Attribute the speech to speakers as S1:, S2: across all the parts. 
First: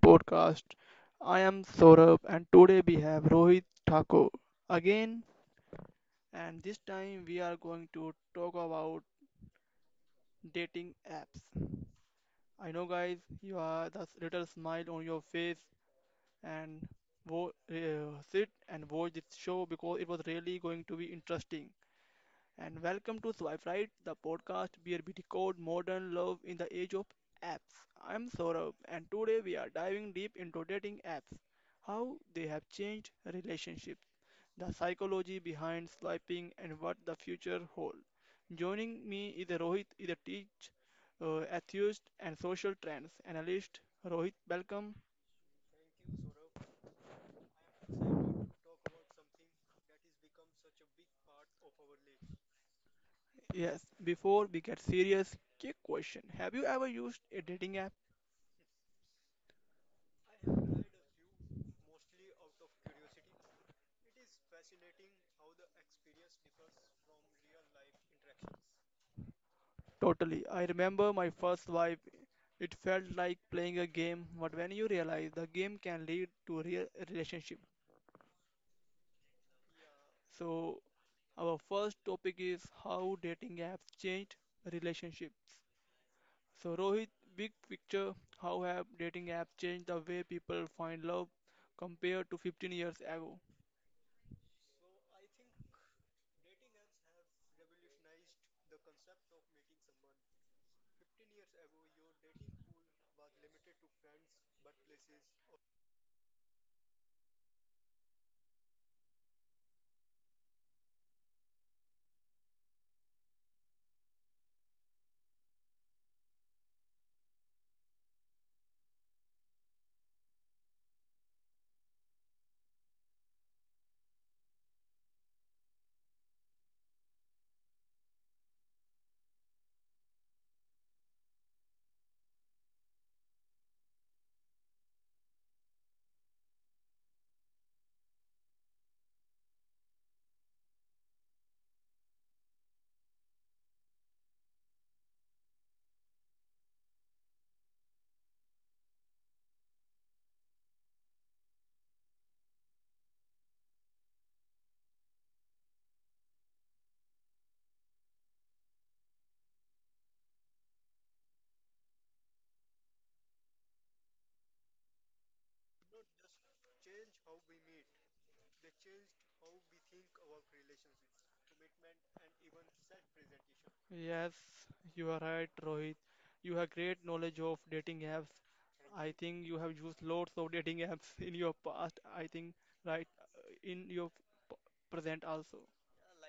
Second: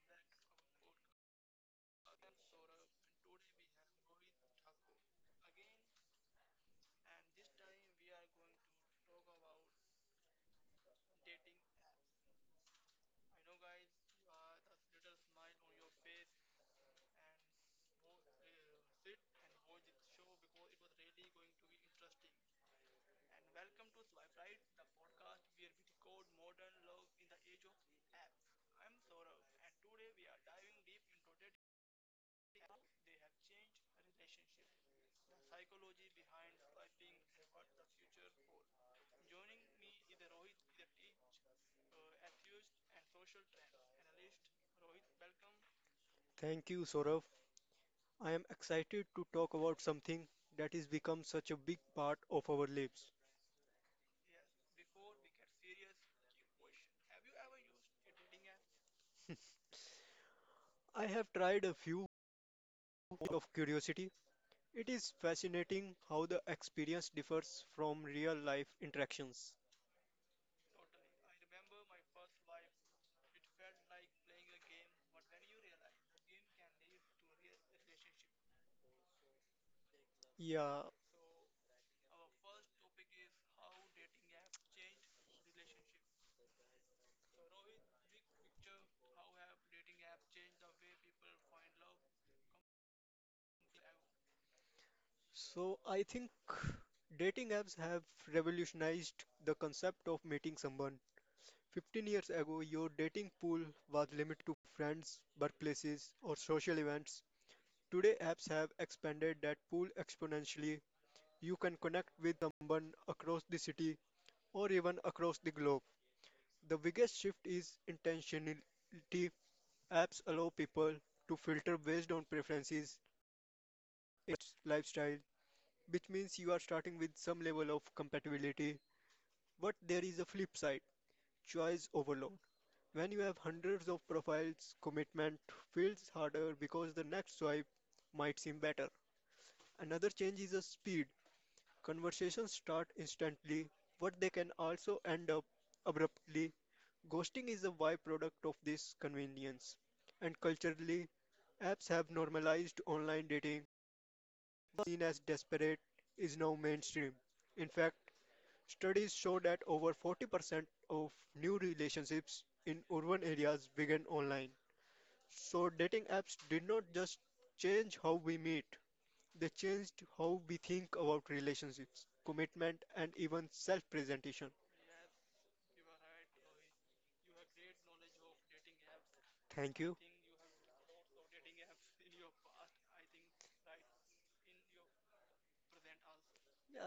S1: podcast. I am Saurabh and today we have Rohit Thakur again, and this time we are going to talk about dating apps. I know guys, you are the little smile on your face and sit and watch this show because it was really going to be interesting. And welcome to Swipe Right, the podcast where we decode modern love in the age of apps. I'm Saurabh and today we are diving deep into dating apps: how they have changed relationships, the psychology behind swiping, and what the future holds. Joining me is Rohit, is a teach, atheist, and social trends analyst. Rohit, welcome.
S2: Thank you, Saurav. I am excited to talk about something that has become such a big part of our lives.
S1: Yes, before we get serious, quick question: Have you ever used a dating app?
S2: I have tried a few out of curiosity. It is fascinating how the experience differs from real life interactions.
S1: Totally. I remember my first swipe. It felt like playing a game, but when you realize the game can lead to real relationship.
S2: Yeah,
S1: So, our first topic is how dating apps changed relationships. So, Rohit, big picture, how have dating apps changed the way people find love compared to 15 years ago?
S2: so I think dating apps have revolutionized the concept of meeting someone. 15 years ago, your dating pool was limited to friends, workplaces, or social events. Today, apps have expanded that pool exponentially. You can connect with someone across the city or even across the globe. The biggest shift is intentionality. Apps allow people to filter based on preferences, interests, lifestyle, which means you are starting with some level of compatibility. But there is a flip side, choice overload. When you have hundreds of profiles, commitment feels harder because the next swipe might seem better. Another change is the speed. Conversations start instantly, but they can also end up abruptly. Ghosting is a byproduct of this convenience. And culturally, apps have normalized online dating. What was seen as desperate is now mainstream. In fact, studies show that over 40% of new relationships in urban areas began online. So, dating apps did not just change how we meet, they changed how we think about relationships, commitment, and even self presentation.
S1: Yes, you are right, Rohit. You have great knowledge of dating apps. I
S2: Thank you.
S1: think you have used lots of dating apps in your past, I think, right, in your p- present also.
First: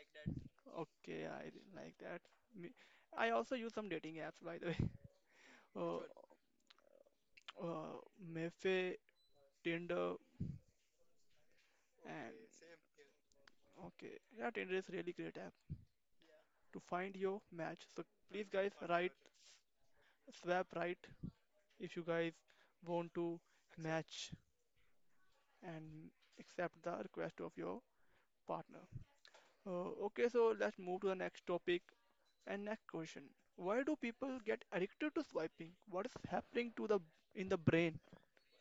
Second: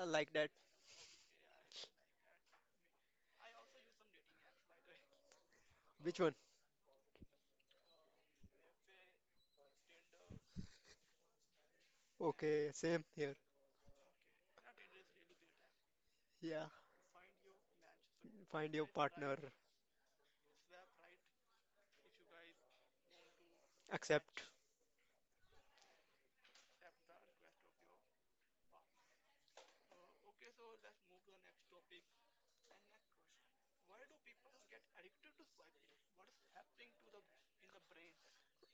S2: I like that.
S1: Okay, I like that. Me- I also use some dating apps, by the way. Uh,
S2: Which one?
S1: Good. Mefe, Tinder, and
S2: Okay, same here.
S1: okay, yeah, Tinder is really great app
S2: Yeah,
S1: to find your match. So please
S2: find
S1: guys
S2: your
S1: write
S2: partner,
S1: swap right if you guys want to
S2: accept.
S1: match and accept the request of your partner. Okay, so let's move to the next topic and next question. Why do people get addicted to swiping? What is happening to the in the brain?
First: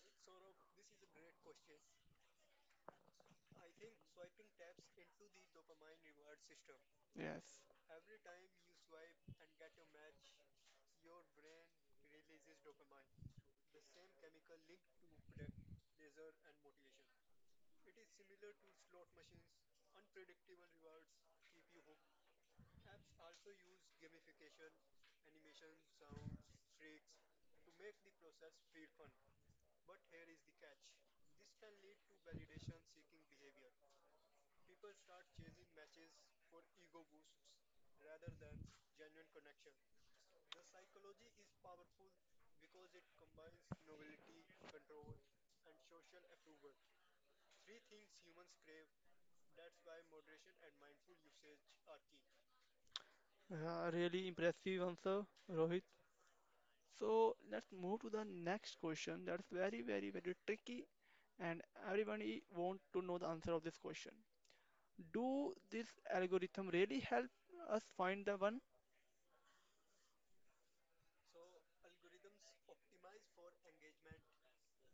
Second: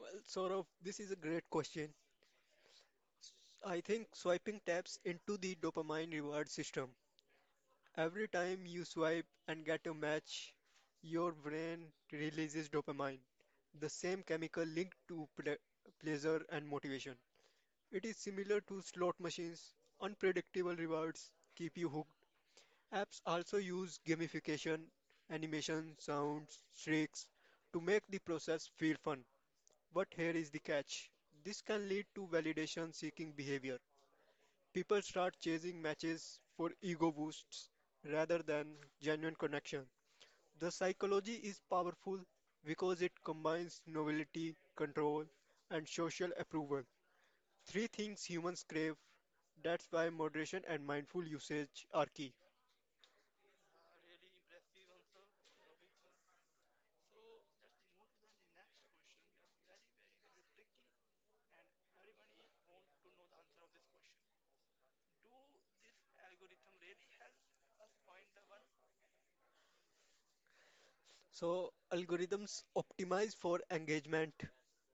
S2: Well, Saurav, this is a great question. I think swiping taps into the dopamine reward system.
S1: Yes,
S2: Every time you swipe and get a match, your brain releases dopamine, the same chemical linked to pleasure and motivation. It is similar to slot machines; unpredictable rewards keep you hooked. Apps also use gamification, animation, sounds, tricks to make the process feel fun. But here is the catch. This can lead to validation seeking behavior. People start chasing matches for ego boosts rather than genuine connection. The psychology is powerful because it combines novelty, control, and social approval. Three things humans crave. That's why moderation and mindful usage are key.
S1: really impressive answer, Rohit. So let's move to the next question. That's very, very, very tricky, and everyone want to know the answer of this question. Do this algorithm really help us find the one?
S2: So, algorithms optimize for engagement,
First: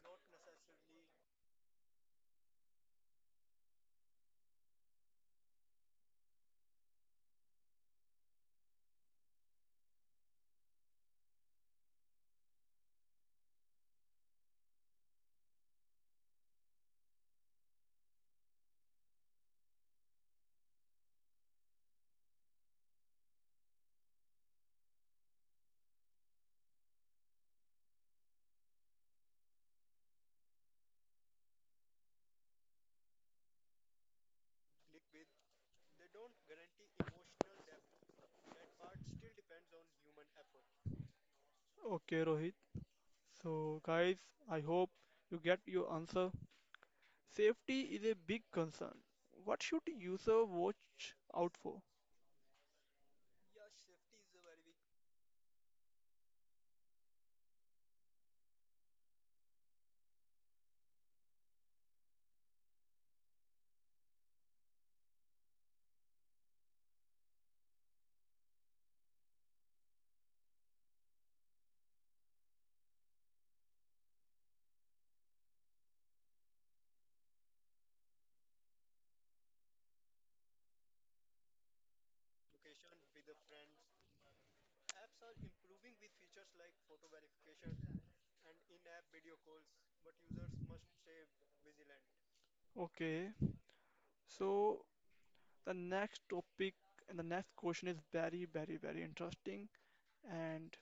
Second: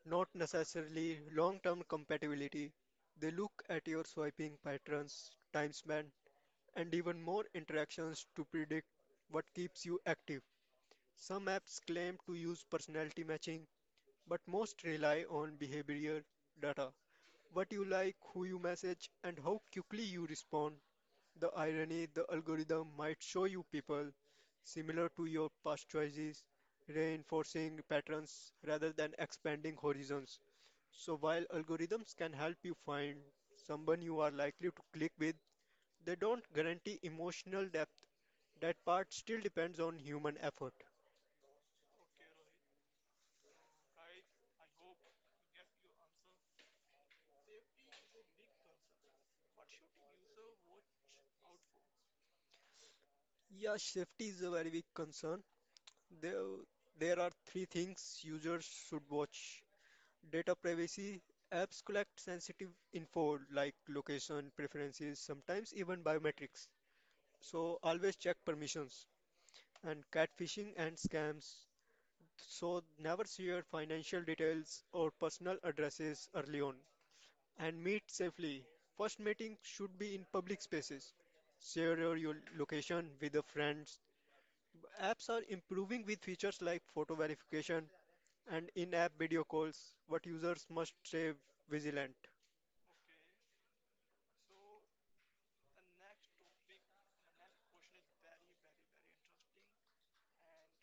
S2: not necessarily long term compatibility. They look at your swiping patterns, time span, and even more interactions to predict what keeps you active. Some apps claim to use personality matching, but most rely on behavior data. What you like, who you message, and how quickly you respond. The irony, the algorithm might show you people similar to your past choices, reinforcing patterns rather than expanding horizons. So while algorithms can help you find someone you are likely to click with, they don't guarantee emotional depth. That part still depends on human effort.
S1: Okay, Rohit. So guys, I hope you get your answer. Safety is a big concern. What should user watch out for?
S2: Yeah, safety is a very big concern. There, there are three things users should watch. Data privacy, apps collect sensitive info like location, preferences, sometimes even biometrics. So always check permissions, and catfishing and scams. So never share financial details or personal addresses early on, and meet safely. First meeting should be in public spaces. Share your location with the friends. Apps are improving with features like photo verification and in-app video calls, but users must stay vigilant.
S1: Okay, so the next topic and the next question is very, very, very interesting and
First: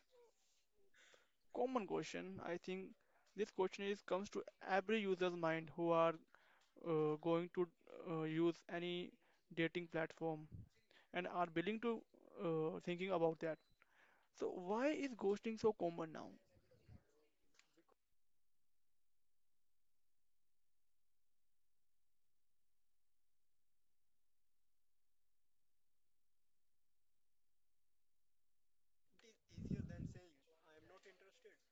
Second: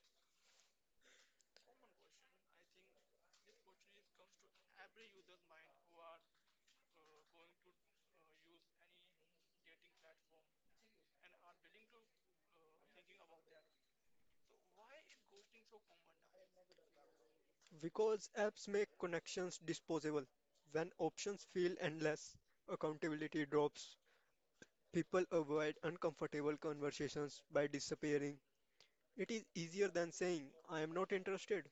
S1: common question. I think this question is comes to every user's mind who are going to use any dating platform and are willing to thinking about that. So why is ghosting so common now?
S2: Because apps make connections disposable, when options feel endless, accountability drops. People avoid uncomfortable conversations by disappearing. It is easier than saying, I am not interested.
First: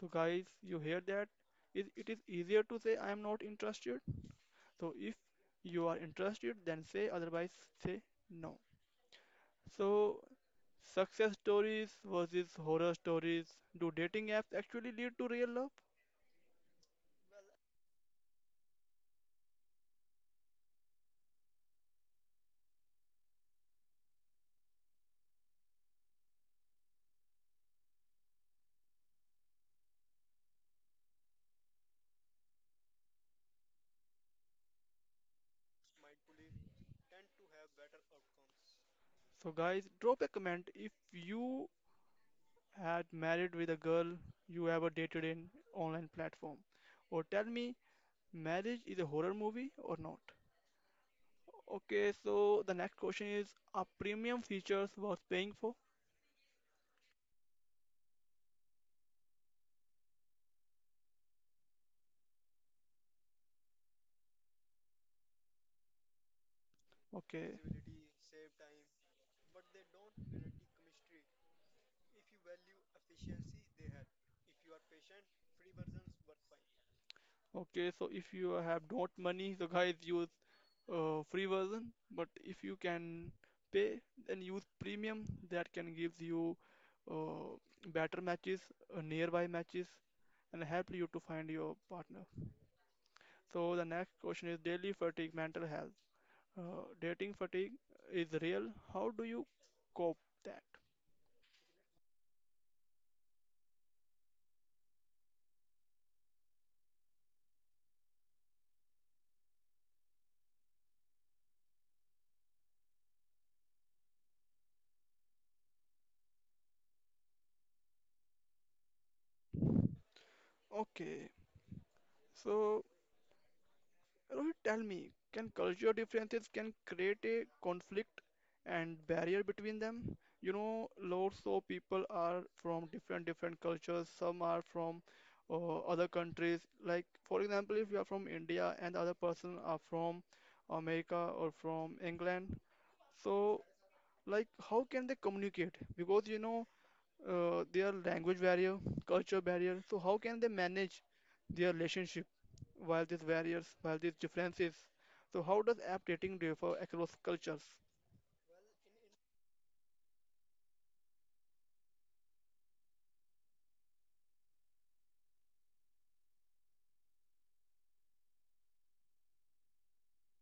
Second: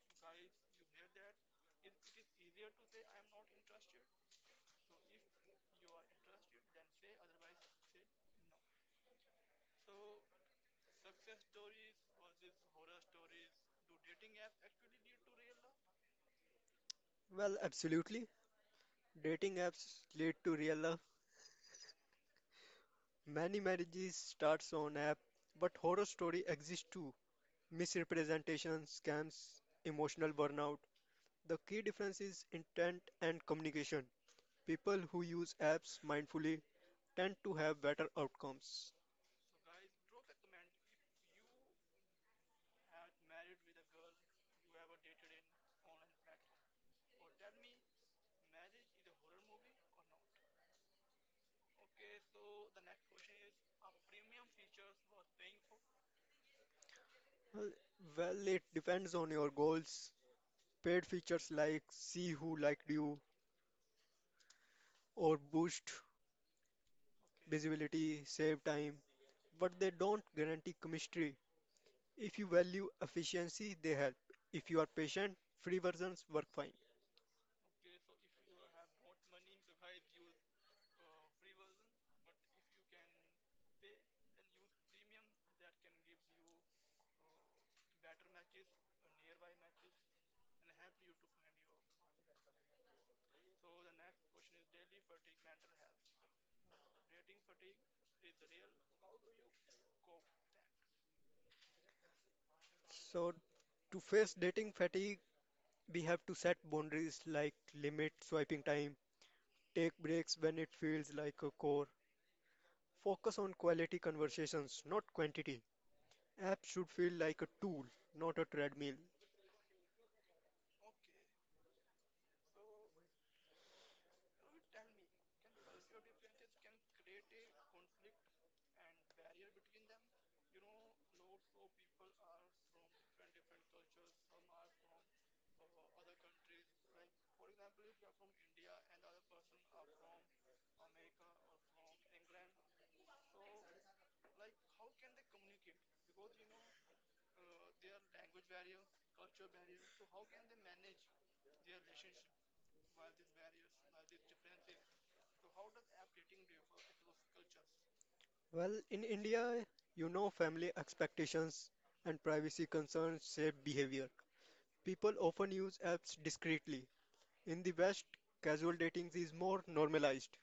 S1: So guys, you hear that? Is it is easier to say I am not interested. So if you are interested, then say otherwise say no. So, success stories versus horror stories. Do dating apps actually lead to real love?
S2: Well, absolutely. Dating apps lead to real love. Many marriages start on app, but horror story exists too. Misrepresentation, scams, emotional burnout. The key difference is intent and communication. People who use apps mindfully tend to have better outcomes.
S1: So, guys, drop a comment if you had married with a girl you ever dated in online platform, or tell me marriage is a horror movie or not. Okay, so the next question is: Are premium features worth paying for?
S2: Well, well, it depends on your goals. Paid features like see who liked you or boost
S1: Okay.
S2: visibility save time, but they don't guarantee chemistry. If you value efficiency, they help. If you are patient, free versions work fine.
S1: Okay, so if you have not money, so guys use free version. But if you can pay, then use premium. That can gives you uh, better matches, nearby matches, and help you to find your partner. So the next question is daily fatigue, mental health. Dating fatigue is real. How do you cope that?
S2: So, to face dating fatigue, we have to set boundaries like limit swiping time, take breaks when it feels like a chore, focus on quality conversations, not quantity. Apps should feel like a tool, not a treadmill.
S1: Okay, so Rohit, tell me, can culture differences can create a conflict and barrier between them? You know, lots of people are from different different cultures. Some are from other countries. Like for example, if you are from India and the other person are from America or from England, so like how can they communicate? Because you know their language barrier, culture barrier. So how can they manage their relationship while these barriers, while these differences? So how does app dating differ across cultures?
S2: Well, in India, you know family expectations and privacy concerns shape behavior. People often use apps discreetly. In the West, casual dating is more normalized.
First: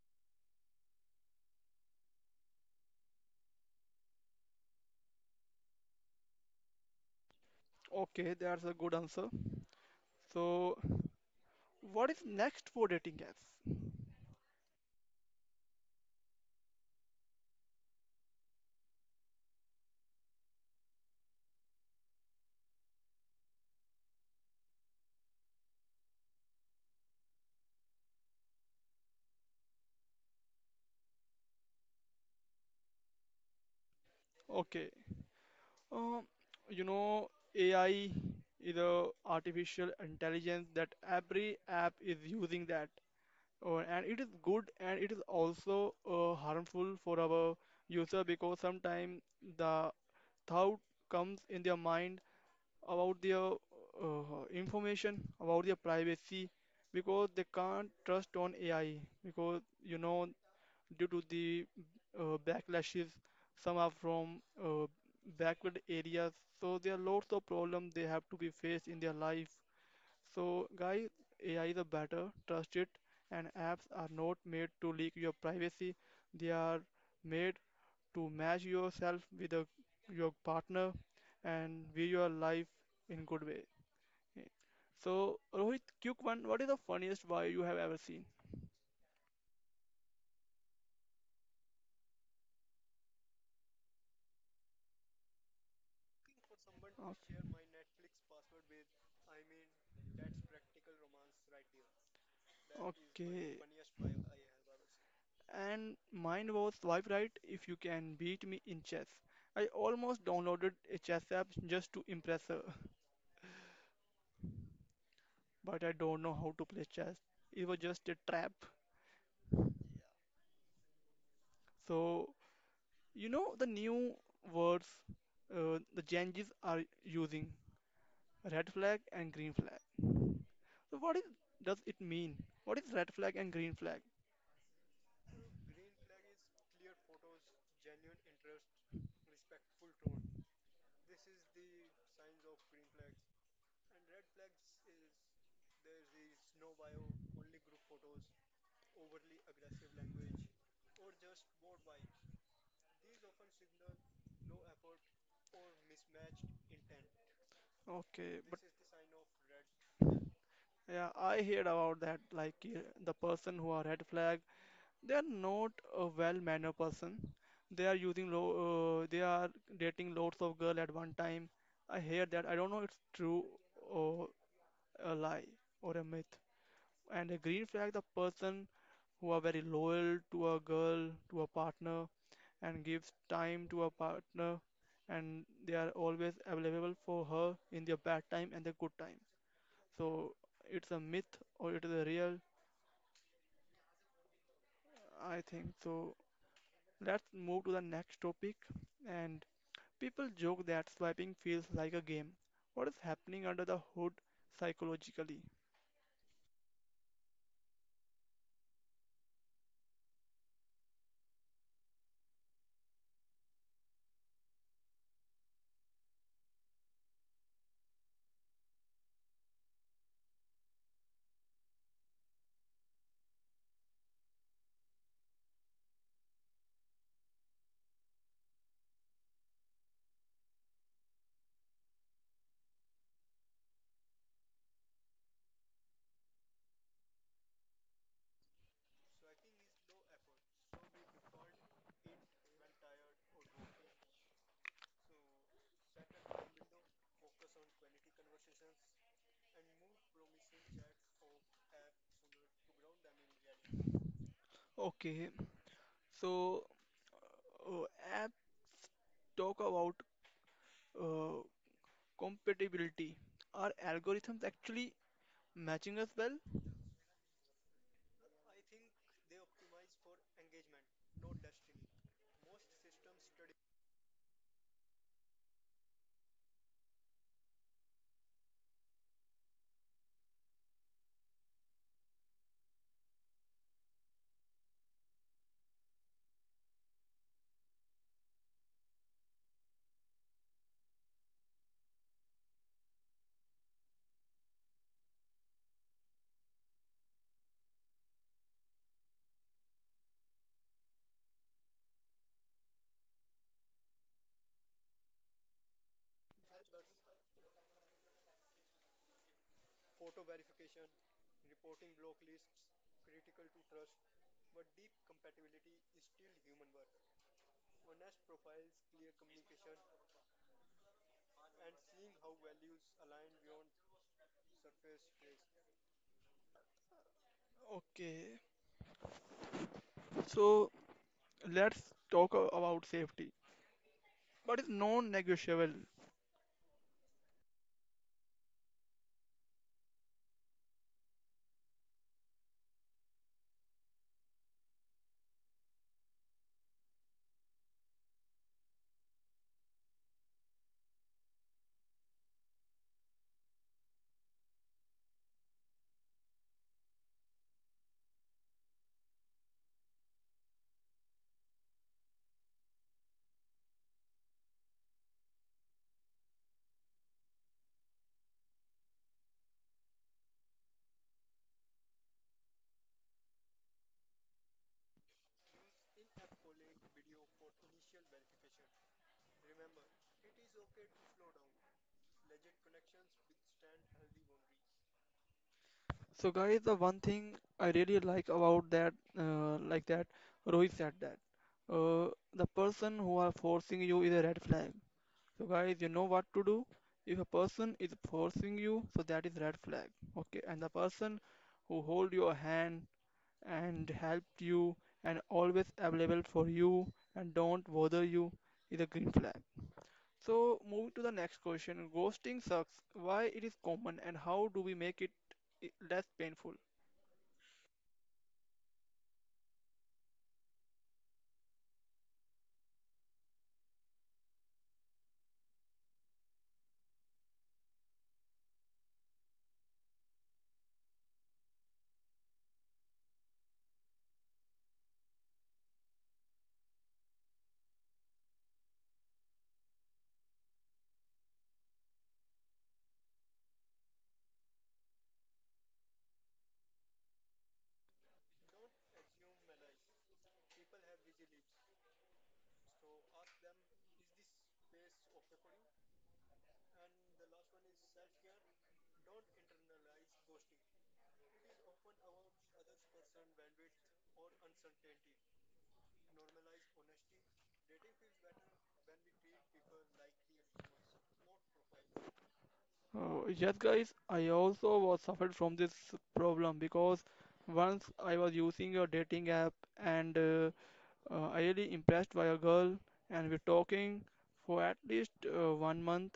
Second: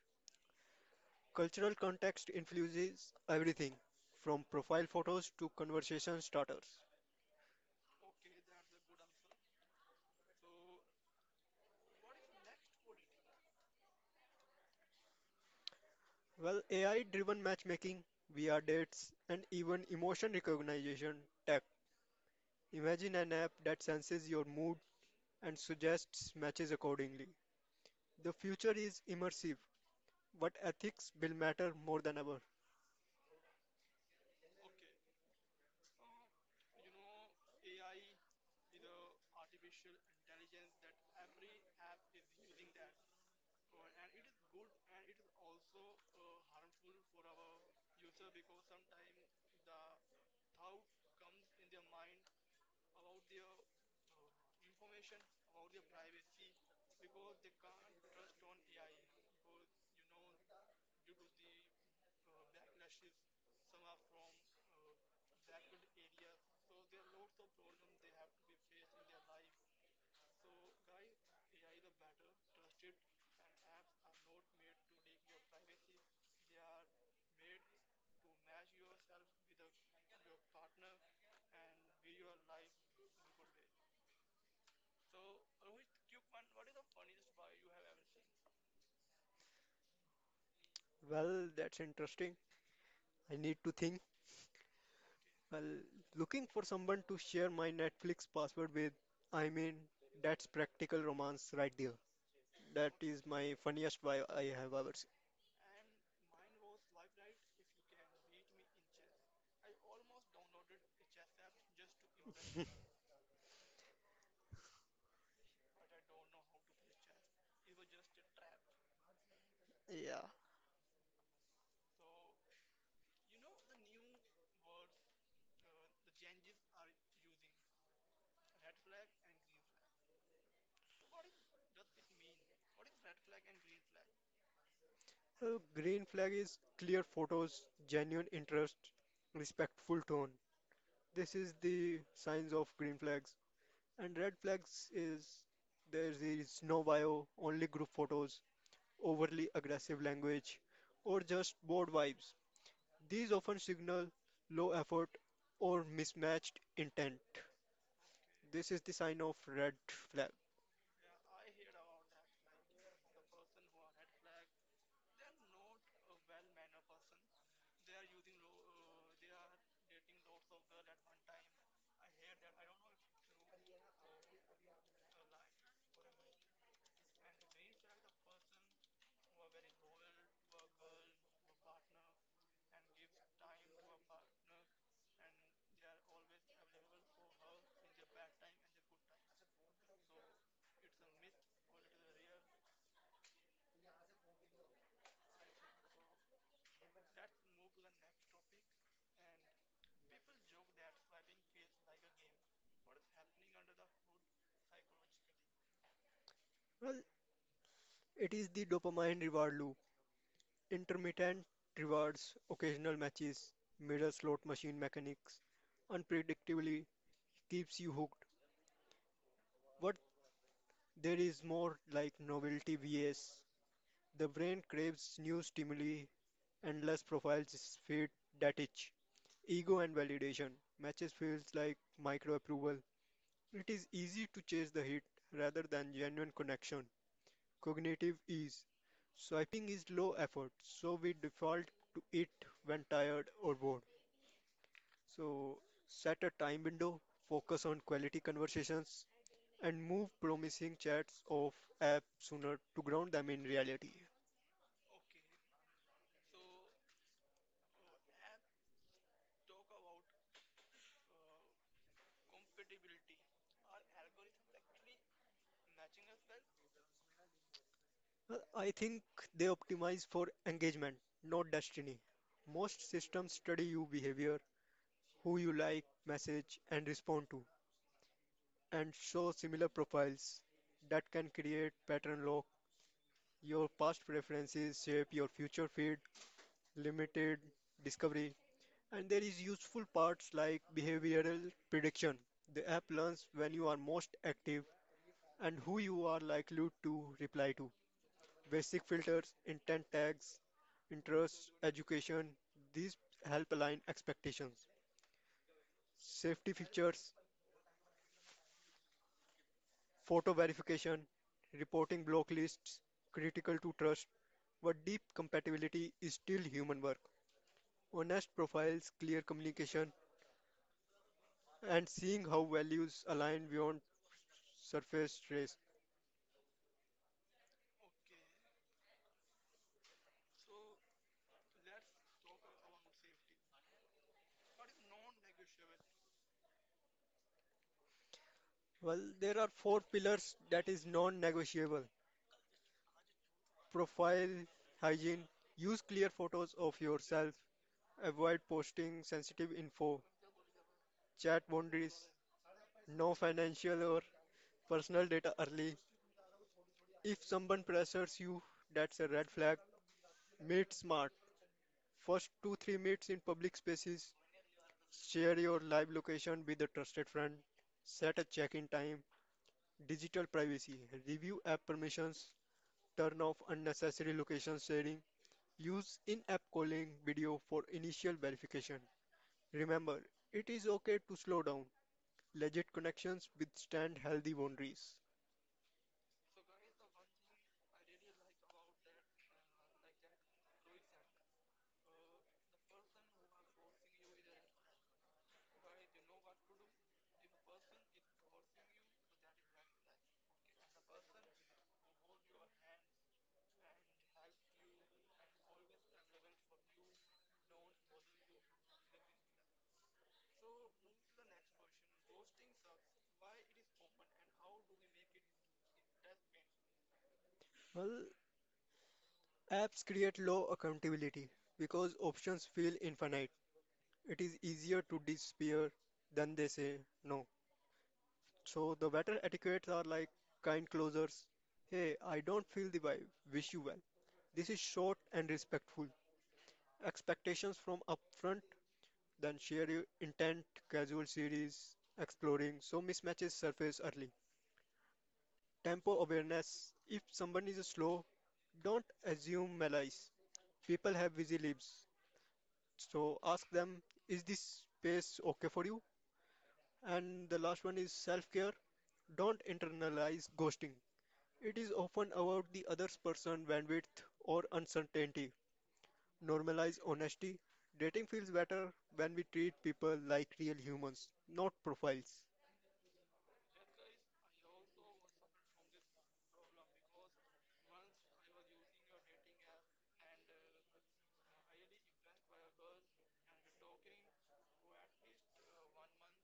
S2: Cultural context influences everything, from profile photos to conversation starters.
S1: Okay, that's a good answer. So what is next for dating apps?
S2: Well, AI driven matchmaking, VR dates, and even emotion recognition tech. Imagine an app that senses your mood and suggests matches accordingly. The future is immersive, but ethics will matter more than ever.
S1: Okay, um, you know AI is a artificial intelligence that every app is using that. Oh, and it is good and it is also harmful for our user because sometimes the thought comes in their mind about their information, about their privacy, because they can't trust on AI. Because you know, due to the backlashes, some are from backward areas, so there are lots of problems they have to be faced in their life. So, guys, AI is a better, trust it, and apps are not made to leak your privacy. They are made to match yourself with your partner and view your life in good way. Yeah. So Rohit, quick one. What is the funniest why you have ever seen?
S2: Well, that's interesting. I need to think. Well, looking for someone to
S1: Okay.
S2: share my Netflix password with. I mean, that's practical romance right there. That is my
S1: Okay.
S2: funniest buy I have ever seen.
S1: And mine was swipe right if you can beat me in chess. I almost downloaded a chess app just to impress her, but I don't know how to play chess. It was just a trap. So you know the new words the Gen Zs are using red flag and green flag. So what is does it mean? What is red flag and green flag?
S2: Green flag is clear photos, genuine interest, respectful tone. This is the signs of green flags. And red flags is there is no bio, only group photos, overly aggressive language, or just bored vibes. These often signal low effort or mismatched intent.
S1: Okay, but
S2: This is the sign of red flag.
S1: yeah, I heard about that. Like the person who are red flag, they are not a well-mannered person. They are using they are dating lots of girl at one time. I hear that. I don't know it's true or a lie or a myth. And a green flag, the person who are very loyal to a girl, to a partner, and gives time to a partner, and they are always available for her in their bad time and their good time. So it's a myth or it is a real, I think. So let's move to the next topic. And people joke that swiping feels like a game. What is happening under the hood psychologically?
S2: Well, it is the dopamine reward loop, intermittent rewards, occasional matches, mirror slot machine mechanics, unpredictably keeps you hooked. But there is more like novelty vs. The brain craves new stimuli, endless profiles feed that itch. Ego and validation. Matches feels like micro approval. It is easy to chase the hit rather than genuine connection. Cognitive ease. Swiping is low effort, so we default to it when tired or bored. So set a time window, focus on quality conversations, and move promising chats off app sooner to ground them in reality.
S1: Okay, so uh, app talk about uh, compatibility. Are algorithms actually matching us well?
S2: I think they optimize for engagement, not destiny. Most systems study your behavior, who you like, message, and respond to, and show similar profiles that can create pattern lock. Your past preferences shape your future feed, limited discovery, and there is useful parts like behavioral prediction. The app learns when you are most active and who you are likely to reply to. Basic filters, intent tags, interests, education. These help align expectations. Safety features, photo verification, reporting block lists, critical to trust. But deep compatibility is still human work. Honest profiles, clear communication, and seeing how values align beyond surface trace.
S1: Okay. So let's talk about safety. What is non-negotiable?
S2: Well, there are four pillars that is non-negotiable. Profile, hygiene, use clear photos of yourself. Avoid posting sensitive info, chat boundaries, no financial or personal data early. If someone pressures you, that's a red flag. Meet smart. First 2-3 meets in public spaces. Share your live location with a trusted friend. Set a check-in time. Digital privacy. Review app permissions. Turn off unnecessary location sharing. Use in-app calling video for initial verification. Remember, it is okay to slow down. Legit connections withstand healthy boundaries?
S1: So guys, the one thing I really like about that, like that, Rohit said that. The person who are forcing you is a red flag. So guys, you know what to do. If a person is forcing you, so that is red flag. Okay, and the person who hold your hand and help you and always available for you and don't bother you is a green flag. So, moving to the next question, ghosting sucks. Why it is common and how do we make it less painful?
S2: Well, apps create low accountability because options feel infinite. It is easier to disappear than they say no. So the better etiquettes are like kind closures. Hey, I don't feel the vibe. Wish you well. This is short and respectful. Expectations from upfront, then share your intent, casual series, exploring, so mismatches surface early. Tempo awareness. If someone is slow, don't assume malice. People have busy lives. So ask them, is this pace okay for you? And the last one is self care. Don't internalize ghosting. It is often about the other person's bandwidth or uncertainty. Normalize honesty. Dating feels better when we treat people like real humans, not profiles.
S1: Oh, yes, guys, I also was suffered from this problem because once I was using a dating app and I really impressed by a girl and we're talking for at least 1 month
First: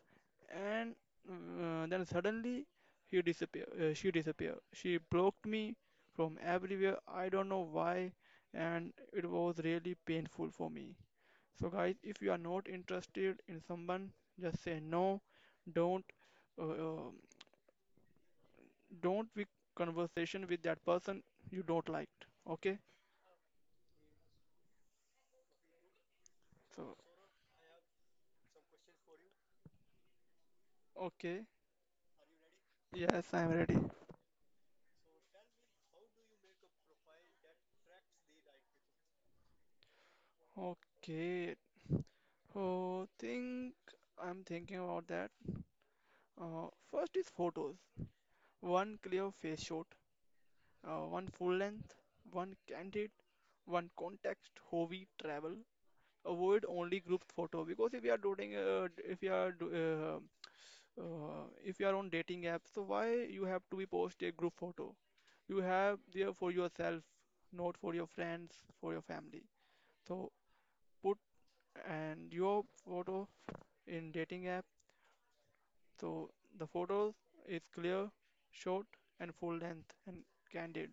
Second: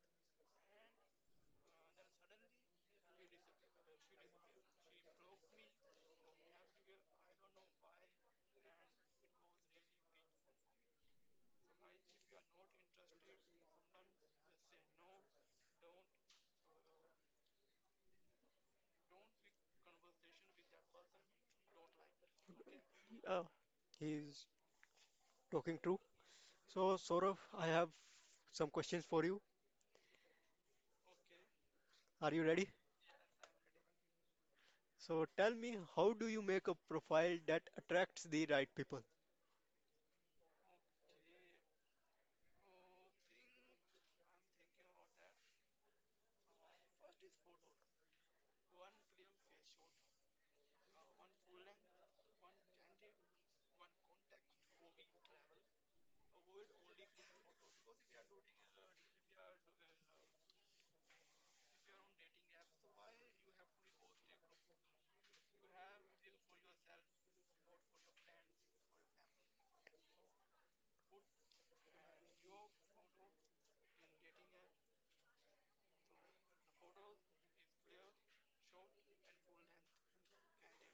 S1: and then suddenly he disappear she disappeared. She blocked me from everywhere. I don't know why and it was really painful for me. So, guys, if you are not interested in someone, just say no. Don't uh, um, don't be conversation with that person you don't like. Okay?
S2: Yeah, he is talking true. So,
S1: So,
S2: Saurav, I have some questions for you.
S1: okay.
S2: Are you ready?
S1: Yes, I'm ready.
S2: So tell me, how do you make a profile that attracts the right people?
S1: Okay. Oh, think I'm thinking about that. First is photos. One clear face shot, one full length, one candid, one context, hobby, travel. Avoid only group photo because if you are doing, if you are do, uh, if you are on dating app, so why you have to be post a group photo? You have there for yourself, not for your friends, for your family. So put and your photo in dating app. So the photos is clear, short and full length and candid.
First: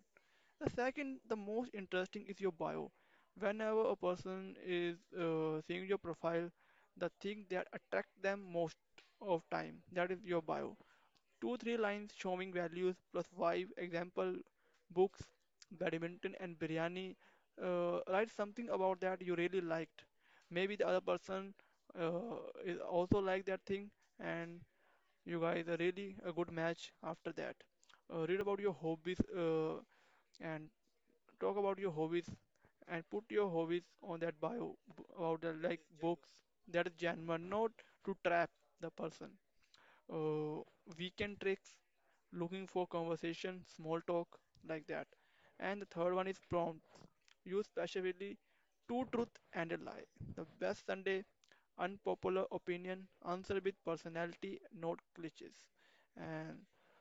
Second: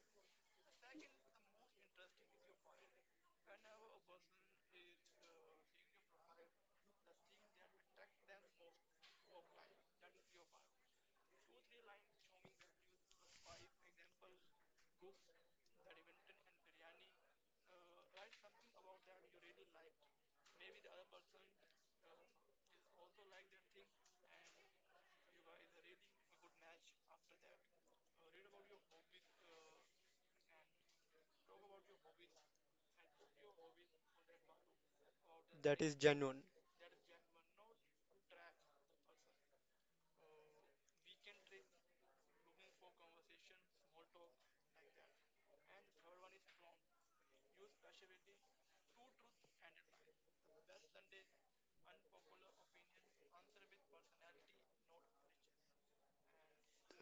S1: The second, the most interesting is your bio. Whenever a person is seeing your profile, the thing that attract them most of time, that is your bio. 2-3 lines showing values plus five example books, badminton and biryani. Write something about that you really liked. Maybe the other person uh, is also like that thing, and you guys are really a good match after that. Read about your hobbies uh, and talk about your hobbies and put your hobbies on that bio about the,
S2: That
S1: like,
S2: is
S1: books
S2: genuine.
S1: that is genuine, not to trap the person. uh, Weekend tricks, looking for conversation, small talk, like that. And the third one is prompts. Use specifically two truth and a lie. The best Sunday, unpopular opinion, answer with personality, not glitches. And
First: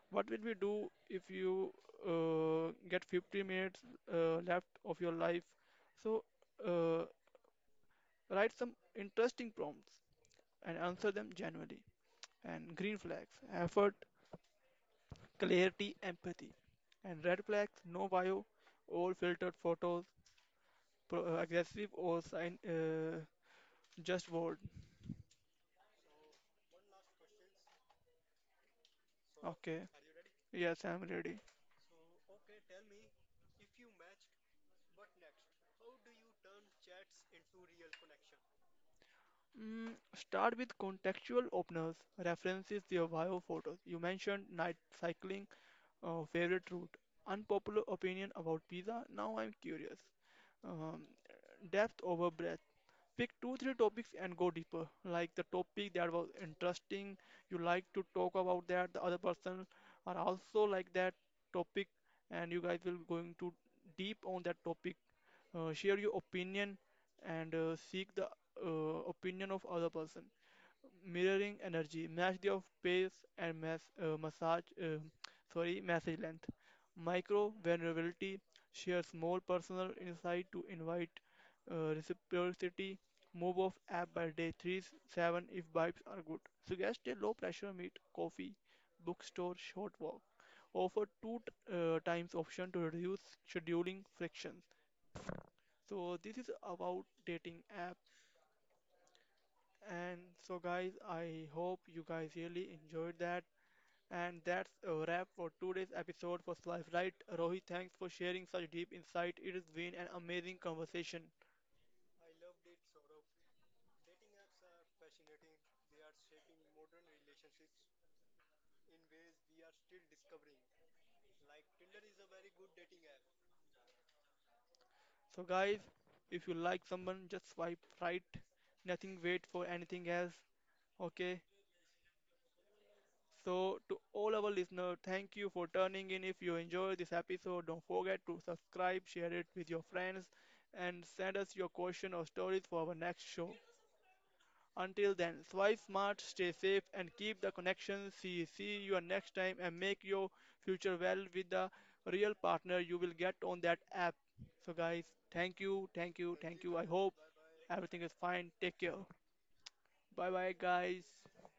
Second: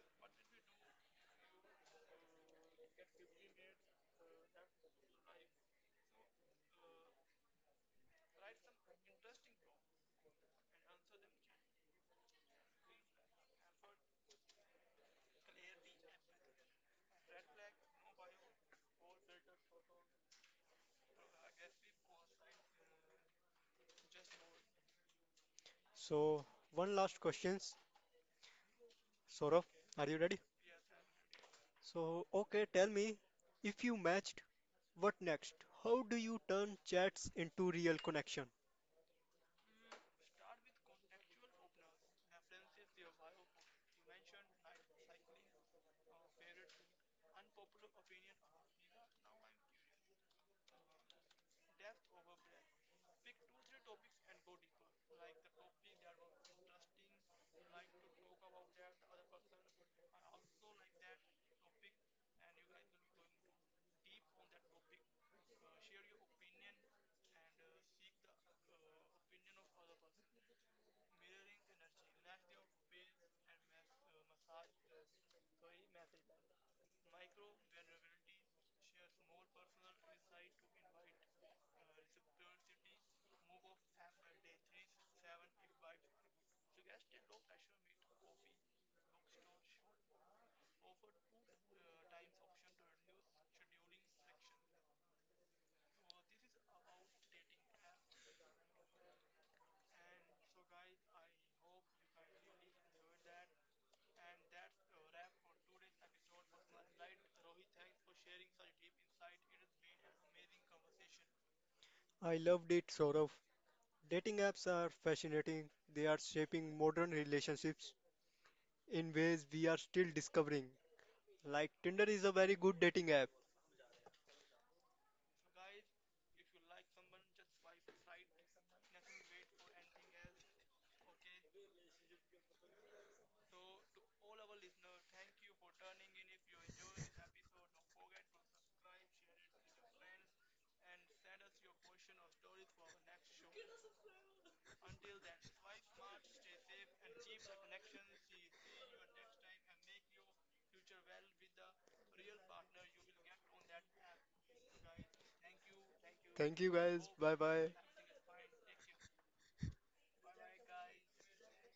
S1: what will we do if you get 50 minutes left of your life? So uh, write some interesting prompts and answer them genuinely, and green flags effort, clarity, empathy. And red flags, no bio, all filtered photos, aggressive or sign, just word.
S2: So one last questions. Saurabh,
S1: Okay,
S2: are you ready?
S1: yes, I'm ready.
S2: So okay, tell me, if you matched, what next? How do you turn chats into real connection?
S1: Start with contextual openers, references your bio photos. You mentioned night cycling, favorite route, unpopular opinion about pizza. Now I'm curious. Um, Depth over breadth. Pick two, three topics and go deeper. Like the topic that was interesting, you like to talk about that. The other person are also like that topic, and you guys will going to deep on that topic. Share your opinion and seek the opinion of other person. Mirroring energy, match the of pace and massage, sorry, message length. Micro vulnerability shares more personal insight to invite reciprocity. Move off app by day 3-7 if vibes are good. Suggest a low pressure meet: coffee, bookstore, short walk. Offer two times option to reduce scheduling frictions. So this is about dating app. And so guys, I hope you guys really enjoyed that. And that's a wrap for today's episode for Slice Right. Rohit, thanks for sharing such deep insight. It has been an amazing conversation.
S2: I loved it, Saurabh. Dating apps are fascinating. They are shaping modern relationships in ways we are still discovering. Like Tinder is a very good dating app.
S1: So, guys, if you like someone, just swipe right. Nothing wait for anything else. Okay. So, to all our listeners, thank you for turning in. If you enjoyed this episode, don't forget to subscribe, share it with your friends, and send us your question or stories for our next show. Until then, swipe smart, stay safe, and keep the connection. See you next time and make your future well with the real partner you will get on that app. So, guys, thank you, thank you,
S2: Thank
S1: thank
S2: you
S1: you. I
S2: guys.
S1: hope
S2: Bye bye.
S1: everything is fine. Take care. Bye bye, guys.